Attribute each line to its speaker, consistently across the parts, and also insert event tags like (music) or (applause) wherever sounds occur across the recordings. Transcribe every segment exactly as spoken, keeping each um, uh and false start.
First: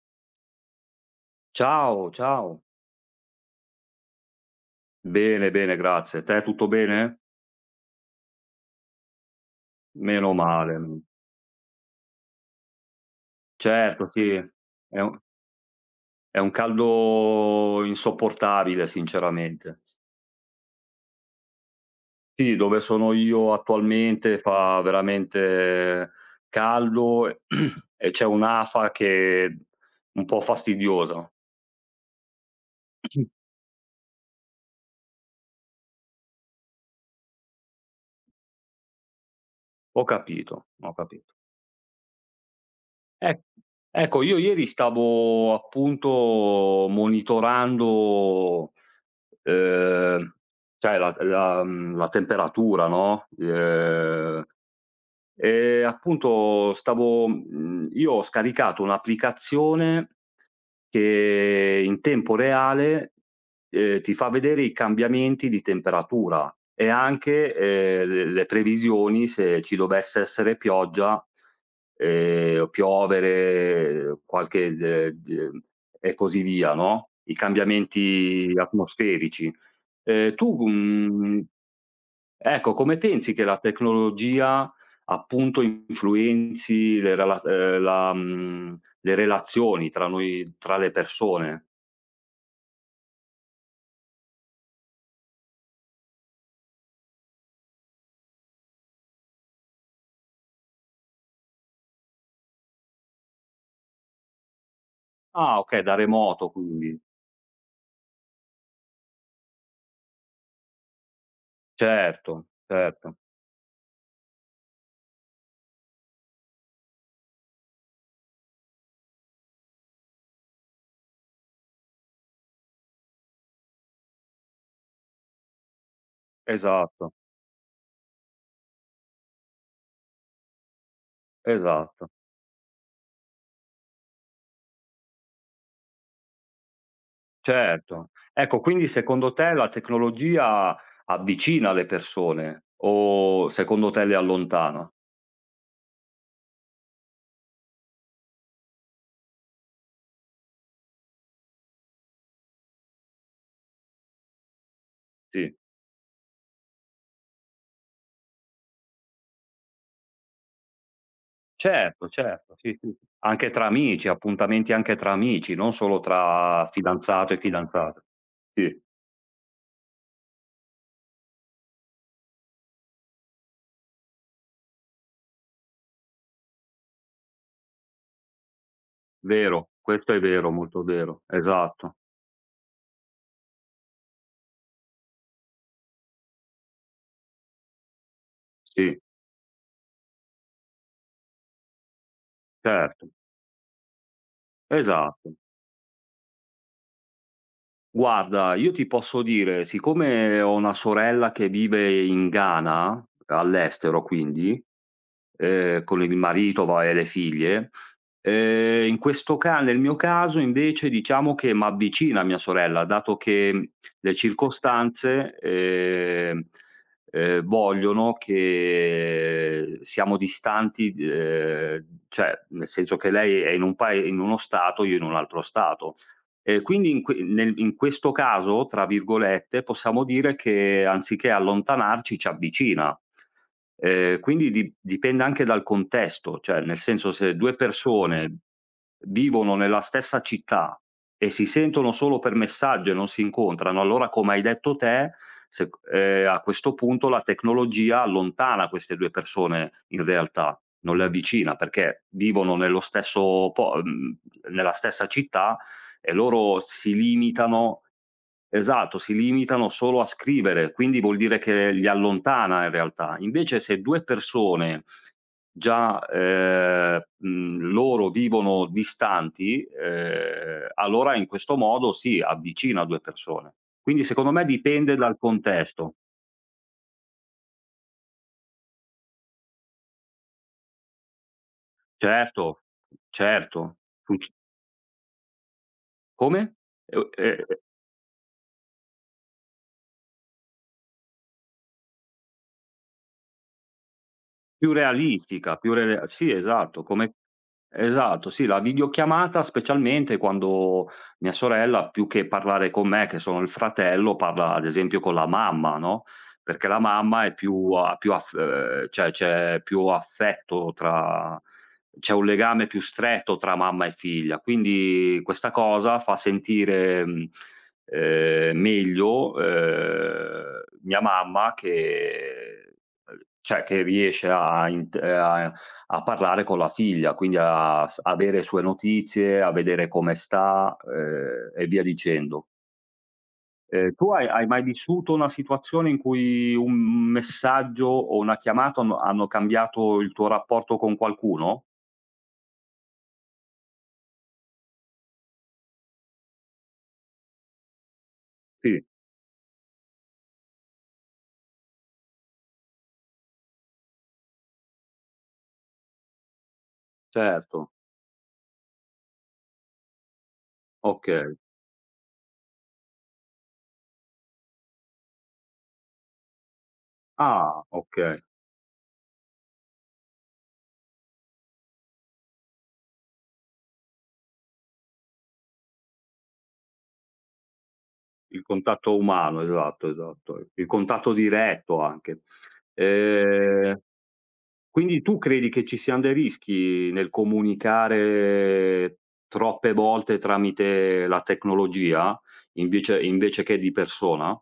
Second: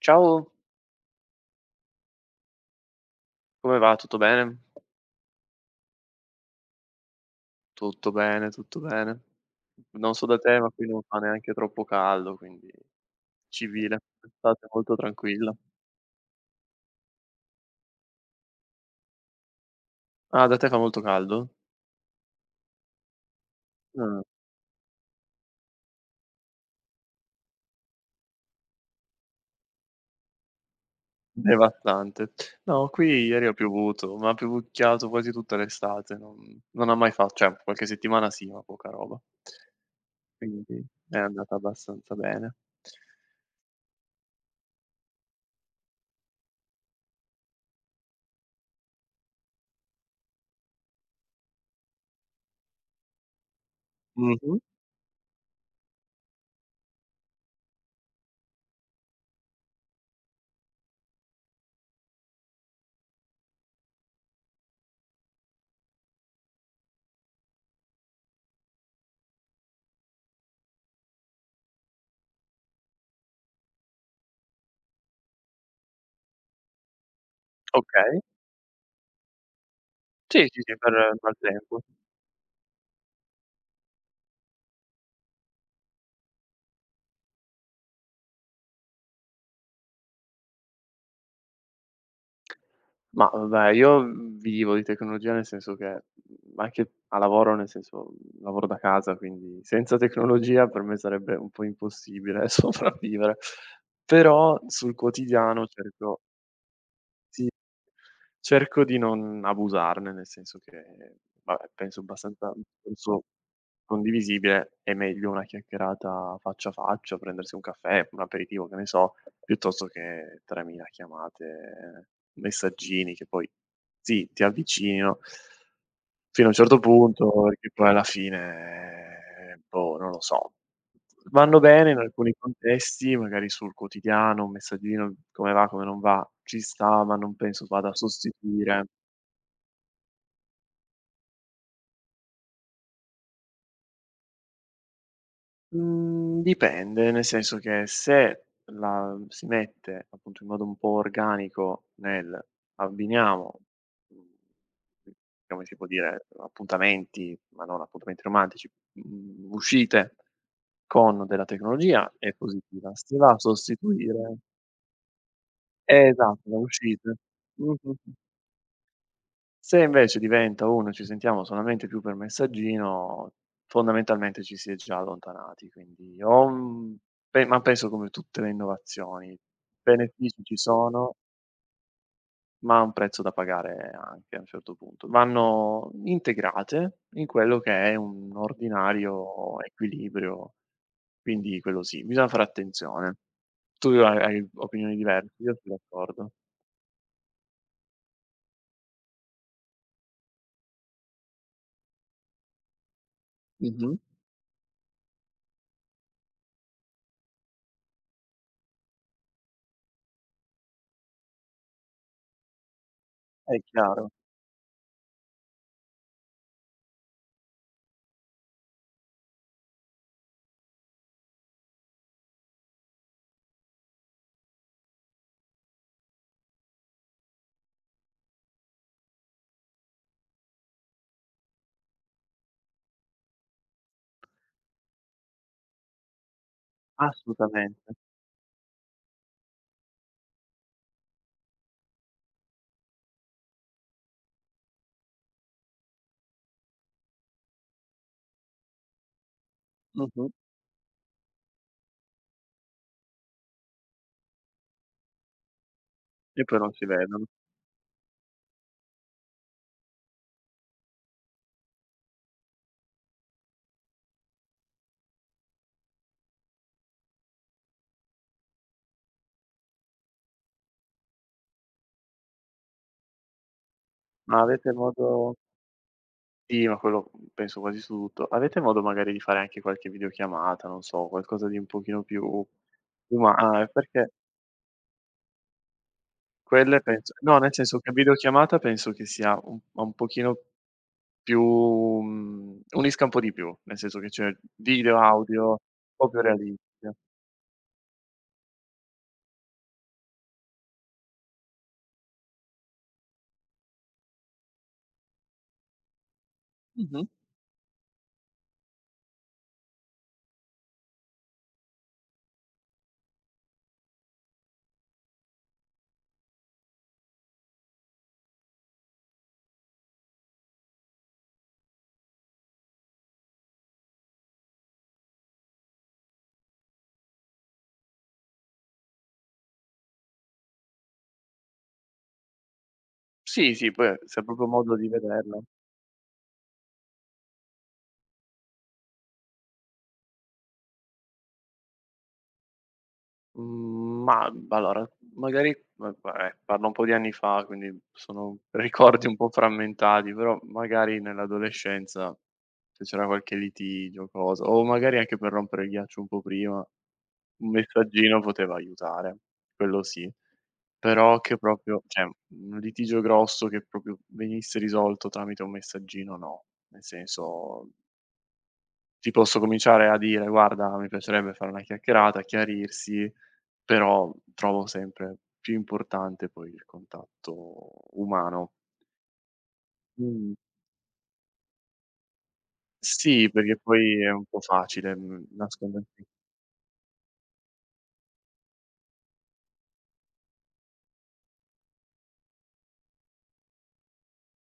Speaker 1: Ciao,
Speaker 2: Ciao, ciao.
Speaker 1: come va? Tutto bene?
Speaker 2: Bene, bene, grazie. Te tutto bene?
Speaker 1: Tutto bene, tutto bene. Non so
Speaker 2: Meno
Speaker 1: da te, ma
Speaker 2: male.
Speaker 1: qui non
Speaker 2: Mhmm,
Speaker 1: fa neanche troppo caldo, quindi civile,
Speaker 2: certo, sì.
Speaker 1: estate molto
Speaker 2: È un
Speaker 1: tranquilla.
Speaker 2: è un caldo insopportabile sinceramente.
Speaker 1: Ah, da te fa molto caldo?
Speaker 2: Sì, dove sono io
Speaker 1: Ah,
Speaker 2: attualmente fa veramente caldo e (clears throat) e c'è un'afa che è un po' fastidiosa.
Speaker 1: devastante. No, qui
Speaker 2: Sì.
Speaker 1: ieri ha piovuto, ma ha piovucchiato quasi tutta l'estate, non non ha mai fa cioè qualche settimana sì, ma poca roba.
Speaker 2: Ho capito,
Speaker 1: Quindi
Speaker 2: ho
Speaker 1: è
Speaker 2: capito.
Speaker 1: andata abbastanza bene.
Speaker 2: E ecco, io ieri stavo appunto monitorando. Ehm, cioè la la mhmm, la temperatura, no. Ehm
Speaker 1: Mh-mh,
Speaker 2: Ehm, appunto stavo mhmm, io ho scaricato un'applicazione che in tempo reale, ehm, ti fa vedere i cambiamenti di temperatura e anche, ehm, le le previsioni se ci dovesse essere pioggia, ehm, piovere qualche d d e così via, no, i
Speaker 1: okay.
Speaker 2: cambiamenti atmosferici. Ehm,
Speaker 1: Sì, sì,
Speaker 2: tu,
Speaker 1: sì, per
Speaker 2: mhmm,
Speaker 1: maltempo.
Speaker 2: Ecco, come pensi che la tecnologia, appunto, influenzi le rela ehm, la mhmm, le relazioni tra noi tra le persone?
Speaker 1: Ma vabbè, io, mhmm, vivo di tecnologia nel senso che, mhmm, anche a lavoro, nel senso, mhmm, lavoro da casa, quindi senza tecnologia per me sarebbe un po' impossibile (laughs) sopravvivere. Però sul
Speaker 2: Ah,
Speaker 1: quotidiano
Speaker 2: okay, da
Speaker 1: cerco
Speaker 2: remoto quindi.
Speaker 1: sì. Cerco di non abusarne, nel senso che, vabbè, penso
Speaker 2: Certo,
Speaker 1: abbastanza un
Speaker 2: certo.
Speaker 1: discorso condivisibile, è meglio una chiacchierata faccia a faccia, prendersi un caffè, un aperitivo, che ne so, piuttosto che tremila chiamate, messaggini che poi sì, ti avvicinino fino a un certo
Speaker 2: Esatto,
Speaker 1: punto, perché poi alla fine, boh, non lo so. Vanno bene in
Speaker 2: esatto.
Speaker 1: alcuni contesti, magari sul quotidiano, un messaggino, come va, come non va, ci sta, ma non penso vada a
Speaker 2: Certo. Ecco,
Speaker 1: sostituire.
Speaker 2: quindi secondo te la tecnologia avvicina le persone o secondo te le allontana?
Speaker 1: Mhmm, Dipende, nel senso che se la si mette, appunto, in modo un po' organico nel abbiniamo, mhmm,
Speaker 2: Sì.
Speaker 1: come si può dire, appuntamenti, ma non appuntamenti romantici, mhmm, uscite con della
Speaker 2: Certo,
Speaker 1: tecnologia è
Speaker 2: certo, sì,
Speaker 1: positiva.
Speaker 2: sì.
Speaker 1: Si va a
Speaker 2: Anche tra amici,
Speaker 1: sostituire
Speaker 2: appuntamenti anche tra amici, non solo
Speaker 1: eh, esatto, le
Speaker 2: tra
Speaker 1: uscite.
Speaker 2: fidanzato e fidanzata.
Speaker 1: Mh-mh-mh.
Speaker 2: Sì,
Speaker 1: Se invece diventa un ci sentiamo solamente più per messaggino, fondamentalmente ci si è già allontanati, quindi o un pe ma penso come tutte le innovazioni,
Speaker 2: vero, questo è
Speaker 1: benefici
Speaker 2: vero,
Speaker 1: ci
Speaker 2: molto
Speaker 1: sono,
Speaker 2: vero. Esatto.
Speaker 1: ma un prezzo da pagare anche a un certo punto. Vanno integrate in quello che è un
Speaker 2: Sì,
Speaker 1: ordinario equilibrio, quindi quello sì, bisogna fare
Speaker 2: certo.
Speaker 1: attenzione. Tu hai hai opinioni diverse,
Speaker 2: Esatto.
Speaker 1: io sono d'accordo.
Speaker 2: Guarda, io ti posso dire, siccome ho una sorella che vive in Ghana,
Speaker 1: Mh-mh.
Speaker 2: all'estero quindi, Ehm, con il marito va e le figlie. Ehm, in questo ca Nel mio caso invece diciamo che m'avvicina a mia sorella, dato
Speaker 1: È
Speaker 2: che
Speaker 1: chiaro,
Speaker 2: le circostanze, ehm, ehm, vogliono che siamo distanti, ehm, cioè nel senso che lei è in un pae in uno stato, io in un altro stato. Ehm, quindi in que nel in questo caso, tra virgolette, possiamo dire che anziché allontanarci ci avvicina. Ehm, quindi di dipende anche dal contesto, cioè nel senso se due
Speaker 1: assolutamente.
Speaker 2: persone vivono nella stessa città e si sentono solo per messaggio e non si incontrano, allora come hai detto te, sec ehm, a questo punto la tecnologia allontana queste due persone in
Speaker 1: Mh-mh.
Speaker 2: realtà, non le avvicina perché vivono nello stesso po mhmm, nella stessa città e
Speaker 1: E poi
Speaker 2: loro
Speaker 1: non si
Speaker 2: si
Speaker 1: vedono.
Speaker 2: limitano, esatto, si limitano solo a scrivere, quindi vuol dire che li allontana in realtà. Invece se due persone già, ehm, mhmm, loro vivono distanti, ehm, allora in questo modo sì, avvicina due persone. Quindi secondo
Speaker 1: Ma
Speaker 2: me
Speaker 1: avete
Speaker 2: dipende dal
Speaker 1: modo
Speaker 2: contesto.
Speaker 1: sì, ma quello, mhmm, penso quasi su tutto. Avete modo magari di fare anche qualche videochiamata, non so, qualcosa di un pochino
Speaker 2: Certo,
Speaker 1: più uma ah,
Speaker 2: certo.
Speaker 1: perché
Speaker 2: Func Come?
Speaker 1: quelle
Speaker 2: E u
Speaker 1: penso
Speaker 2: e
Speaker 1: no, nel senso che videochiamata penso che sia un un pochino più mhmm, unisca un po' di più, nel senso che c'è
Speaker 2: Più
Speaker 1: video, audio,
Speaker 2: realistica,
Speaker 1: un
Speaker 2: più re
Speaker 1: po' più
Speaker 2: sì, esatto,
Speaker 1: realistica.
Speaker 2: come, esatto, sì, la videochiamata specialmente quando mia sorella più che parlare con me, che sono il fratello, parla ad esempio con la mamma, no, perché la
Speaker 1: Mh-mh.
Speaker 2: mamma è più ha più aff ehm, cioè c'è più affetto tra c'è un legame più stretto tra mamma e figlia, quindi questa cosa fa sentire, mhmm, ehm, meglio, ehm, mia mamma che Uhm, cioè che riesce a int ehm, a a parlare con la figlia, quindi a s avere sue notizie, a vedere come sta, ehm, e via dicendo.
Speaker 1: Sì, sì,
Speaker 2: Ehm,
Speaker 1: poi
Speaker 2: tu
Speaker 1: se hai
Speaker 2: hai
Speaker 1: proprio
Speaker 2: hai mai
Speaker 1: modo di
Speaker 2: vissuto una
Speaker 1: vederla.
Speaker 2: situazione in cui un messaggio o una chiamata hanno hanno cambiato il tuo rapporto con qualcuno?
Speaker 1: Mhmm, ma, b allora, magari, ma eh, parlo un po' di anni fa, quindi sono (laughs)
Speaker 2: Sì,
Speaker 1: ricordi un po' frammentati, però magari nell'adolescenza, se c'era qualche litigio o cosa, o magari anche per rompere il ghiaccio un po' prima, un
Speaker 2: certo,
Speaker 1: messaggino poteva aiutare, quello sì. Però
Speaker 2: okay.
Speaker 1: che proprio cioè, un litigio grosso che proprio venisse risolto tramite un messaggino no. Nel
Speaker 2: Ah,
Speaker 1: senso
Speaker 2: okay.
Speaker 1: ti posso cominciare a dire: "Guarda, mi piacerebbe fare una chiacchierata, chiarirsi, però trovo sempre più importante poi il contatto
Speaker 2: Il
Speaker 1: umano."
Speaker 2: contatto umano, esatto,
Speaker 1: Mh.
Speaker 2: esatto. Il contatto diretto anche.
Speaker 1: Sì, perché
Speaker 2: Ehm
Speaker 1: poi è un po' facile,
Speaker 2: Quindi tu
Speaker 1: mhmm,
Speaker 2: credi che ci siano
Speaker 1: nascondersi.
Speaker 2: dei rischi nel comunicare troppe volte tramite la tecnologia invece invece che di persona?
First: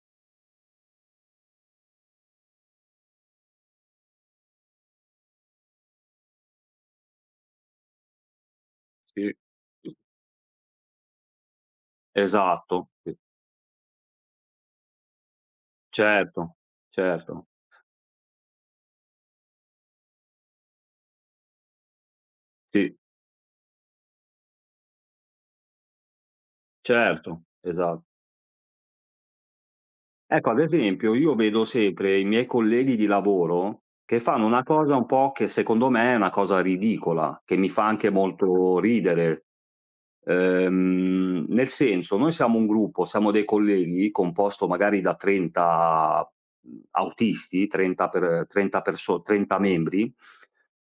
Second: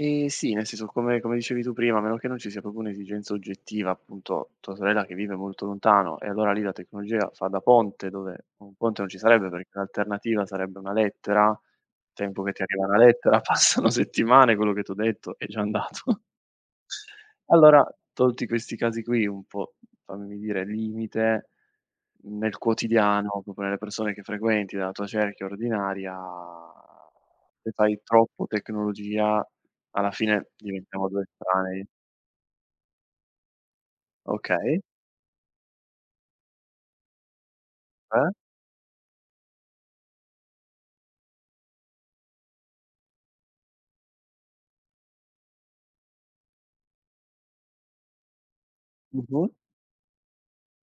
Speaker 1: Ehm, sì, nel senso come come dicevi tu prima, a meno che non ci sia proprio un'esigenza oggettiva, appunto tua sorella che vive molto lontano e allora lì la tecnologia fa da ponte, dove un ponte non ci
Speaker 2: Sì.
Speaker 1: sarebbe perché l'alternativa sarebbe una lettera, tempo che ti arriva
Speaker 2: Esatto,
Speaker 1: una
Speaker 2: sì.
Speaker 1: lettera, (laughs) passano settimane, quello che t'ho detto è già andato. (laughs)
Speaker 2: Certo, certo,
Speaker 1: Allora, tolti questi casi qui un po', fammi dire, limite nel
Speaker 2: sì,
Speaker 1: quotidiano, proprio nelle persone che frequenti, della tua cerchia ordinaria,
Speaker 2: certo,
Speaker 1: se fai
Speaker 2: esatto.
Speaker 1: troppo tecnologia, alla fine
Speaker 2: Ecco, ad
Speaker 1: diventiamo
Speaker 2: esempio,
Speaker 1: due
Speaker 2: io vedo
Speaker 1: estranei.
Speaker 2: sempre i miei colleghi di lavoro che fanno una
Speaker 1: Okay,
Speaker 2: cosa un po' che secondo me è una cosa ridicola, che mi fa anche
Speaker 1: eh?
Speaker 2: molto ridere. Ehm, nel senso, noi siamo un gruppo, siamo dei colleghi composto magari da trenta, mhmm, autisti, trenta per trenta perso
Speaker 1: Mh-mh.
Speaker 2: trenta membri.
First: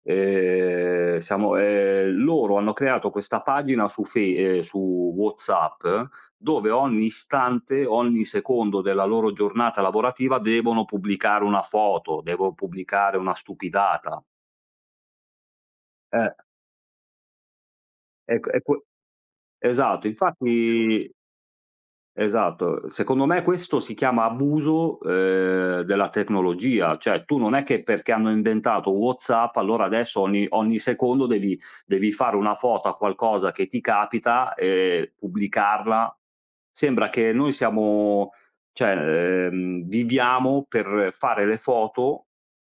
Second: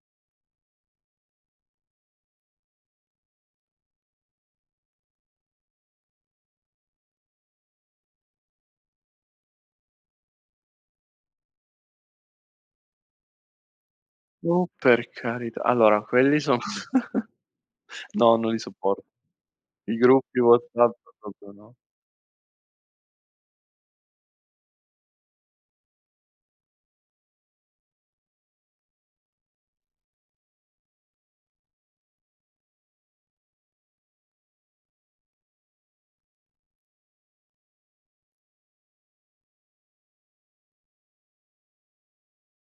Speaker 2: Ehm, siamo ehm, Loro hanno creato questa pagina su Fe ehm, su WhatsApp, dove ogni istante, ogni secondo della loro giornata lavorativa devono pubblicare una foto, devo pubblicare una stupidata.
Speaker 1: Oh, per carità. Allora,
Speaker 2: Eh,
Speaker 1: quelli son (laughs) no,
Speaker 2: e q
Speaker 1: non li
Speaker 2: e que
Speaker 1: sopporto. I
Speaker 2: esatto,
Speaker 1: gruppi
Speaker 2: infatti.
Speaker 1: WhatsApp proprio no.
Speaker 2: Esatto. Secondo me questo si chiama abuso, ehm, della tecnologia, cioè tu non è che perché hanno inventato WhatsApp allora adesso ogni ogni secondo devi devi fare una foto a qualcosa che ti capita e pubblicarla. Sembra che noi siamo, cioè, ehm, viviamo per fare le foto,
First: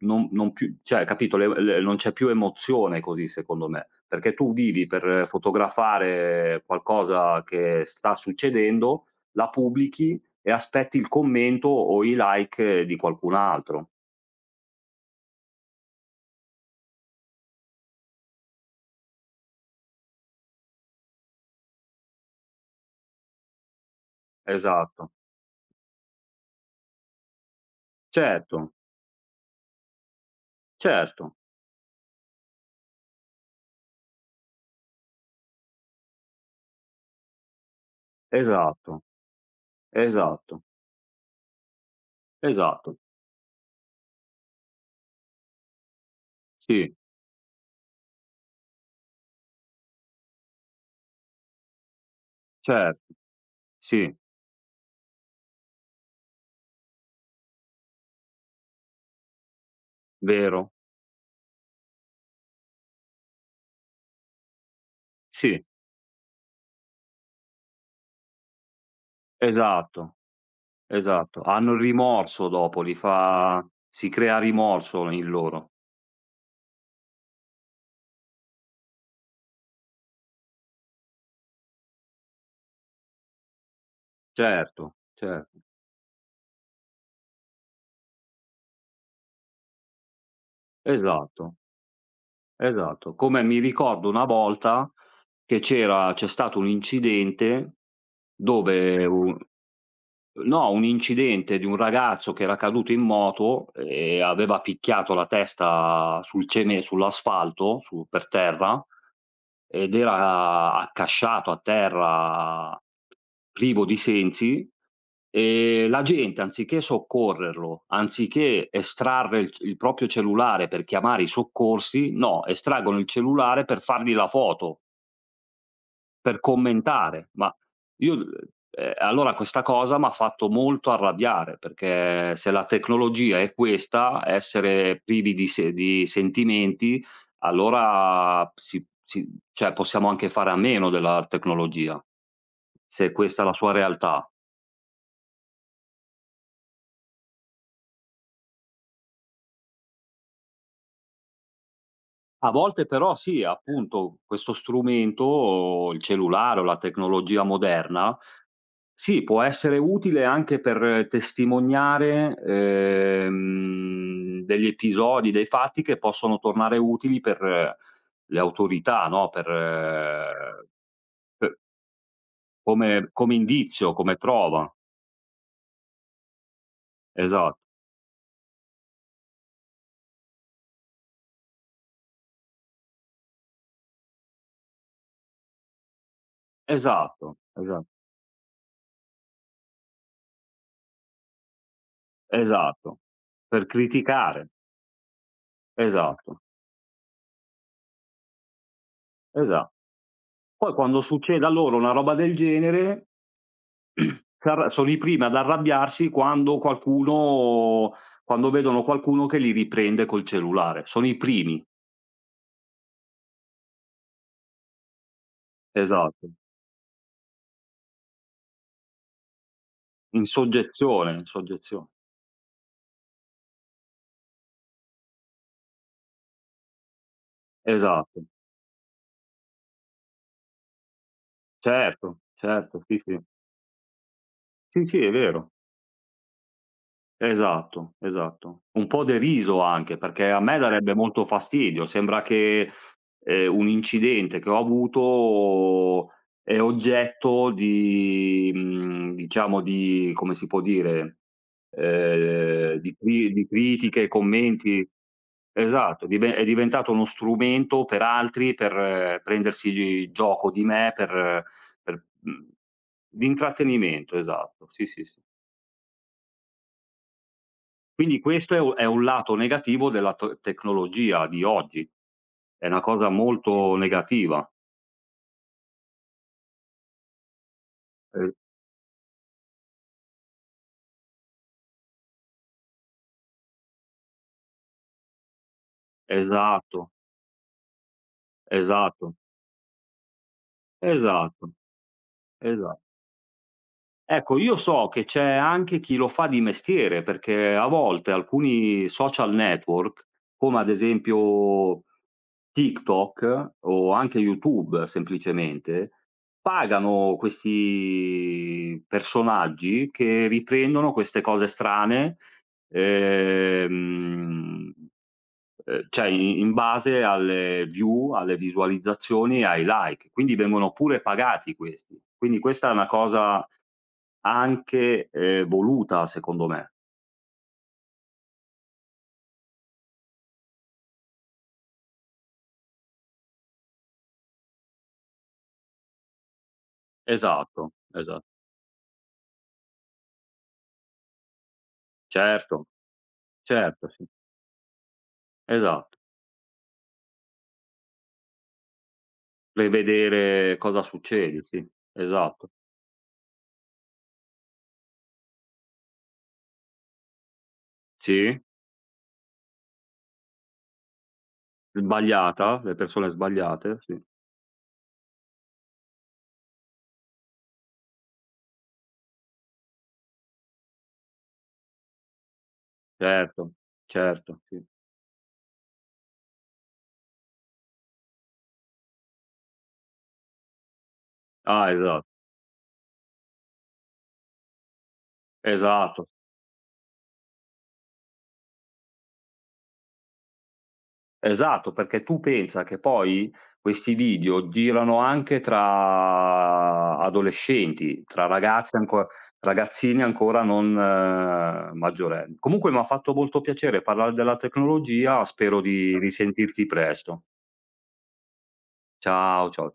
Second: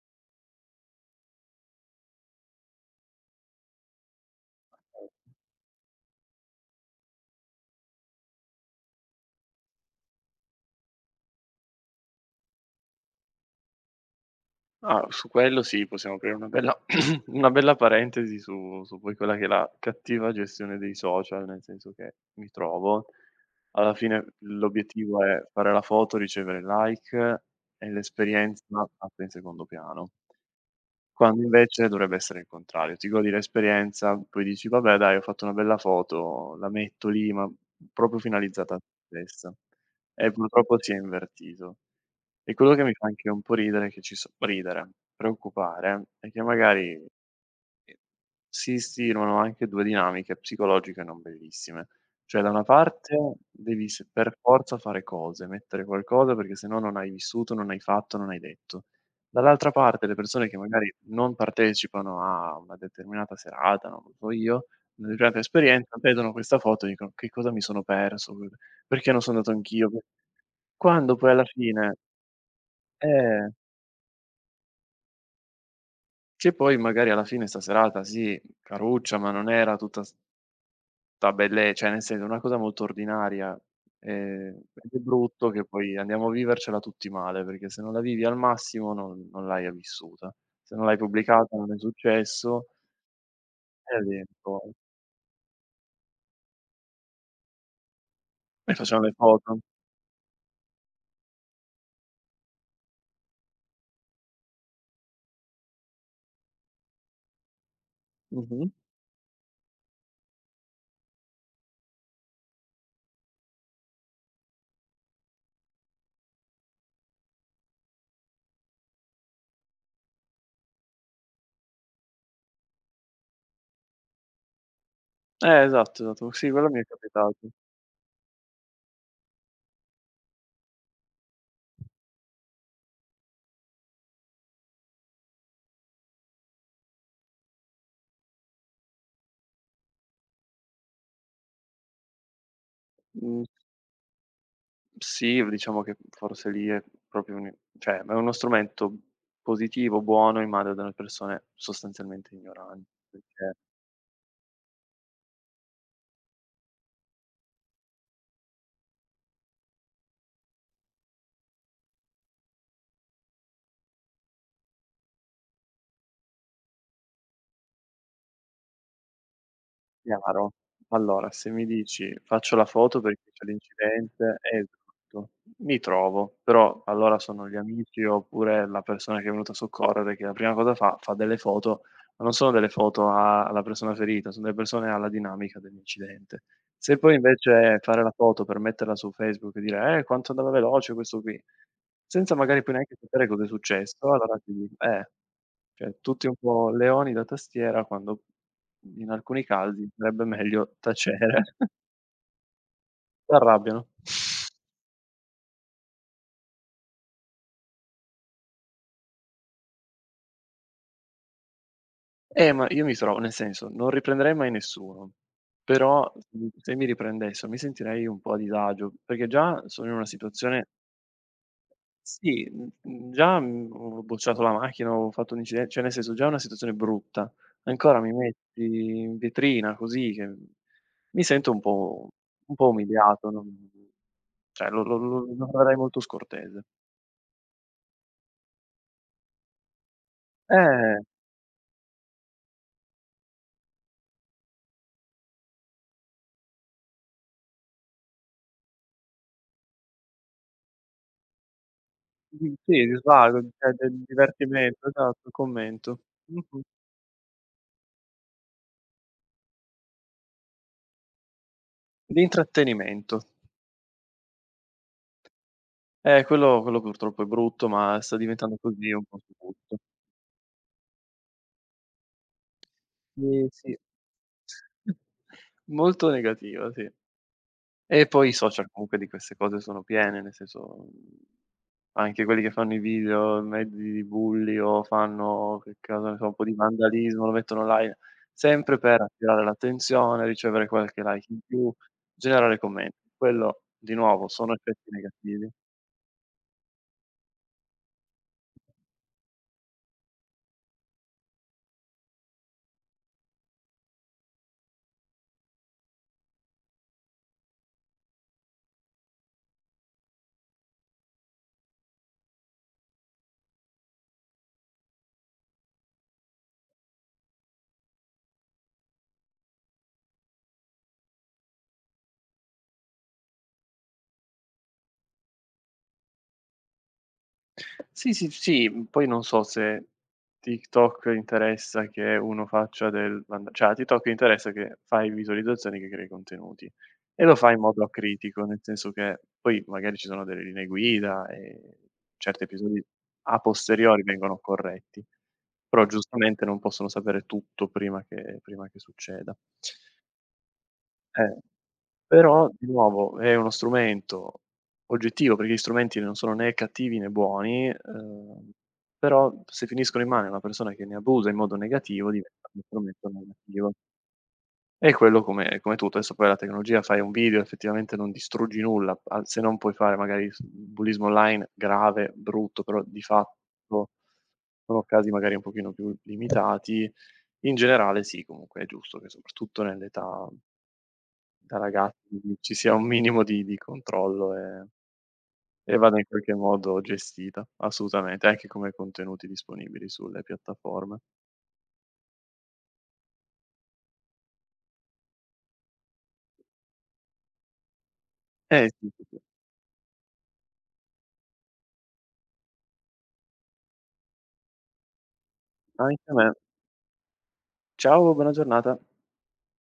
Speaker 2: non non più, cioè capito, le le non c'è più emozione così secondo me, perché tu vivi per fotografare qualcosa che sta succedendo, la pubblichi e aspetti il commento o i like di qualcun altro.
Speaker 1: Ah, su quello sì, possiamo aprire una bella (clears throat) una bella parentesi su su poi quella che è la cattiva gestione dei social, nel senso che mi trovo, alla fine
Speaker 2: Esatto.
Speaker 1: l'obiettivo è fare la foto, ricevere like e l'esperienza
Speaker 2: Certo,
Speaker 1: passa in secondo piano.
Speaker 2: certo,
Speaker 1: Quando invece dovrebbe essere il contrario. Ti godi l'esperienza, poi dici: "Vabbè dai, ho fatto una bella foto, la metto lì", ma proprio finalizzata a te
Speaker 2: esatto,
Speaker 1: stessa. E
Speaker 2: esatto,
Speaker 1: purtroppo si è invertito. E quello che mi
Speaker 2: esatto.
Speaker 1: fa anche un po' ridere è che ci so ridere, preoccupare, è che
Speaker 2: Sì,
Speaker 1: magari e si stimolano anche due dinamiche psicologiche non bellissime. Cioè da una
Speaker 2: certo,
Speaker 1: parte devi s
Speaker 2: sì,
Speaker 1: per forza fare cose, mettere qualcosa perché se no non hai vissuto, non hai fatto, non hai detto. Dall'altra parte le persone che
Speaker 2: vero,
Speaker 1: magari non partecipano a una determinata serata, non lo so io, una determinata
Speaker 2: sì,
Speaker 1: esperienza, vedono questa foto e dicono: "Che cosa mi sono perso? Perché non sono andato anch'io?"
Speaker 2: esatto,
Speaker 1: Quando poi
Speaker 2: esatto.
Speaker 1: alla
Speaker 2: Hanno il
Speaker 1: fine
Speaker 2: rimorso dopo, li
Speaker 1: eh,
Speaker 2: fa si crea rimorso in loro.
Speaker 1: che poi magari alla fine 'sta serata sì, caruccia, ma non era tutta s Tabelle cioè nel senso, è una cosa molto ordinaria, ehm, ed
Speaker 2: Certo,
Speaker 1: è brutto
Speaker 2: certo,
Speaker 1: che poi andiamo a vivercela tutti male, perché se non la vivi al massimo non non l'hai vissuta. Se non l'hai pubblicata,
Speaker 2: esatto,
Speaker 1: non è successo,
Speaker 2: esatto. Come mi
Speaker 1: e
Speaker 2: ricordo
Speaker 1: lì un
Speaker 2: una
Speaker 1: po'
Speaker 2: volta che c'era c'è stato un incidente
Speaker 1: e facciamo
Speaker 2: dove
Speaker 1: le
Speaker 2: u Uhm,
Speaker 1: foto.
Speaker 2: no, un incidente di un ragazzo che era caduto in moto e aveva picchiato la testa sul ceme sull'asfalto, su per
Speaker 1: Mh-mh.
Speaker 2: terra, ed era accasciato a terra, privo di sensi, e la gente anziché soccorrerlo, anziché estrarre il c il proprio cellulare per chiamare i soccorsi, no, estraggono il cellulare per fargli la foto.
Speaker 1: Eh, esatto, esatto.
Speaker 2: Per
Speaker 1: Sì, quello mi è
Speaker 2: commentare,
Speaker 1: capitato.
Speaker 2: ma io l ehm, allora questa cosa m'ha fatto molto arrabbiare, perché se la tecnologia è questa, essere privi di se di sentimenti, allora si si cioè possiamo anche fare a meno della tecnologia, se questa
Speaker 1: Mhmm,
Speaker 2: è la sua realtà.
Speaker 1: sì, diciamo che forse lì è proprio un cioè, è uno strumento positivo, buono, in mano ad una persone sostanzialmente
Speaker 2: A volte
Speaker 1: ignoranti,
Speaker 2: però sì,
Speaker 1: perché
Speaker 2: appunto, questo strumento, il cellulare o la tecnologia moderna, sì, può essere utile anche per testimoniare, ehm, degli episodi, dei fatti che possono tornare utili per le autorità, no, per
Speaker 1: chiaro.
Speaker 2: eh,
Speaker 1: Allora, se
Speaker 2: per
Speaker 1: mi dici: "Faccio la foto
Speaker 2: come
Speaker 1: perché
Speaker 2: come
Speaker 1: c'è
Speaker 2: indizio, come
Speaker 1: l'incidente"
Speaker 2: prova.
Speaker 1: esatto, mi trovo, però allora sono gli
Speaker 2: Esat
Speaker 1: amici oppure la persona che è venuta a soccorrere che la prima cosa fa, fa delle foto, ma non sono delle foto a alla persona ferita, sono delle persone alla dinamica dell'incidente. Se poi
Speaker 2: esatto,
Speaker 1: invece
Speaker 2: esa
Speaker 1: fare la foto per metterla su Facebook e dire: "Eh, quanto andava veloce questo qui", senza magari poi neanche
Speaker 2: esatto.
Speaker 1: sapere cosa è
Speaker 2: Per
Speaker 1: successo, allora
Speaker 2: criticare.
Speaker 1: ti dico eh, cioè tutti un
Speaker 2: Esatto,
Speaker 1: po' leoni da tastiera quando in alcuni
Speaker 2: esa
Speaker 1: casi sarebbe
Speaker 2: poi
Speaker 1: meglio
Speaker 2: quando
Speaker 1: tacere.
Speaker 2: succede a loro
Speaker 1: (laughs)
Speaker 2: una roba del genere.
Speaker 1: S'arrabbiano.
Speaker 2: S'arra Sono i primi ad arrabbiarsi quando qualcuno, quando vedono qualcuno che li riprende col cellulare. Sono i primi,
Speaker 1: Eh, ma io mi trovo nel senso, non riprenderei mai nessuno, però se
Speaker 2: esatto.
Speaker 1: mi se mi riprendessero mi sentirei un po' a disagio, perché già sono in una
Speaker 2: In
Speaker 1: situazione.
Speaker 2: soggezione, in soggezione.
Speaker 1: Sì, mhmm, mhmm, già, mhmm, ho bocciato la macchina, ho fatto un inciden cioè nel senso già è una situazione brutta, ancora mi
Speaker 2: Esatto.
Speaker 1: metti in vetrina così che mi sento un po'
Speaker 2: Certo,
Speaker 1: un po'
Speaker 2: certo, sì, sì.
Speaker 1: umiliato, non cioè lo
Speaker 2: Sì,
Speaker 1: lo
Speaker 2: sì, è
Speaker 1: lo lo
Speaker 2: vero.
Speaker 1: troverei molto scortese.
Speaker 2: Esatto, esatto. Un po' deriso anche, perché a me darebbe
Speaker 1: Eh,
Speaker 2: molto fastidio. Sembra che, ehm, un incidente che ho avuto è oggetto di, mhmm, diciamo, di come si può dire,
Speaker 1: di
Speaker 2: ehm,
Speaker 1: sì, di
Speaker 2: di cri
Speaker 1: svago,
Speaker 2: di
Speaker 1: cioè del
Speaker 2: critiche,
Speaker 1: divertimento,
Speaker 2: commenti,
Speaker 1: esatto, commento.
Speaker 2: esatto, dive è
Speaker 1: Mh-mh.
Speaker 2: diventato uno strumento per altri, per eh, prendersi gioco di me, per per
Speaker 1: Di
Speaker 2: mhmm,
Speaker 1: intrattenimento.
Speaker 2: di intrattenimento, esatto. Sì, sì, sì.
Speaker 1: Eh, quello quello purtroppo è brutto, ma sta
Speaker 2: Quindi questo
Speaker 1: diventando
Speaker 2: è u è
Speaker 1: così
Speaker 2: un
Speaker 1: un po' su
Speaker 2: lato
Speaker 1: tutto.
Speaker 2: negativo della to tecnologia di oggi. È una cosa
Speaker 1: Sì,
Speaker 2: molto
Speaker 1: sì.
Speaker 2: negativa.
Speaker 1: (laughs) Molto negativa, sì. E
Speaker 2: E
Speaker 1: poi i social comunque di queste cose sono piene, nel senso, mhmm, anche quelli che fanno i video in mezzo di bulli o fanno, che cosa ne so, un po' di
Speaker 2: esatto,
Speaker 1: vandalismo, lo mettono online, sempre per
Speaker 2: esatto,
Speaker 1: attirare l'attenzione, ricevere qualche like in
Speaker 2: esatto,
Speaker 1: più, generare
Speaker 2: esa
Speaker 1: commenti. Quello di nuovo
Speaker 2: Ecco,
Speaker 1: sono
Speaker 2: io
Speaker 1: effetti
Speaker 2: so che c'è
Speaker 1: negativi.
Speaker 2: anche chi lo fa di mestiere, perché a volte alcuni social network, come ad esempio TikTok o anche YouTube semplicemente, pagano questi personaggi che riprendono queste cose strane, ehm, ehm, cioè i in base alle view, alle visualizzazioni e ai like. Quindi vengono pure pagati questi. Quindi questa è una cosa anche, ehm, voluta secondo me.
Speaker 1: Sì, sì, sì, mhmm, poi non so se TikTok interessa che uno faccia del vanda cioè a TikTok interessa che fai visualizzazioni, che crei contenuti e lo fa in
Speaker 2: Esatto,
Speaker 1: modo
Speaker 2: esa
Speaker 1: acritico, nel senso che poi magari ci sono delle linee guida e certi
Speaker 2: certo,
Speaker 1: episodi a
Speaker 2: certo,
Speaker 1: posteriori
Speaker 2: sì,
Speaker 1: vengono corretti, però
Speaker 2: esatto.
Speaker 1: giustamente non possono sapere tutto prima che prima che succeda.
Speaker 2: Per vedere cosa
Speaker 1: Eh.
Speaker 2: succede, sì,
Speaker 1: Però
Speaker 2: esatto.
Speaker 1: di nuovo è uno strumento oggettivo, perché gli strumenti non sono né cattivi né buoni,
Speaker 2: Sì,
Speaker 1: ehm, però se finiscono in mano a una persona che ne abusa in modo negativo diventa uno
Speaker 2: sbagliata, le
Speaker 1: strumento
Speaker 2: persone
Speaker 1: negativo.
Speaker 2: sbagliate, sì,
Speaker 1: E quello come come tutto, adesso poi la tecnologia fai un video, effettivamente non distruggi nulla, al se non puoi fare magari s bullismo online grave, brutto, però di
Speaker 2: certo,
Speaker 1: fatto
Speaker 2: certo, sì.
Speaker 1: sono casi magari un pochino più limitati. In generale sì, comunque è giusto che soprattutto nell'età da
Speaker 2: Ah, esa
Speaker 1: ragazzi ci sia un minimo di di controllo e e vada in
Speaker 2: esatto.
Speaker 1: qualche modo gestita, assolutamente, anche come contenuti disponibili sulle piattaforme.
Speaker 2: Esatto, perché tu pensa che poi questi video girano anche tra adolescenti, tra
Speaker 1: Eh
Speaker 2: ragazzi
Speaker 1: sì, sì,
Speaker 2: anco
Speaker 1: sì,
Speaker 2: ragazzini ancora non maggioren Comunque m'ha fatto molto piacere parlare della tecnologia, spero di
Speaker 1: anche a me.
Speaker 2: risentirti presto.
Speaker 1: Ciao, buona giornata.
Speaker 2: Ciao, ciao, cia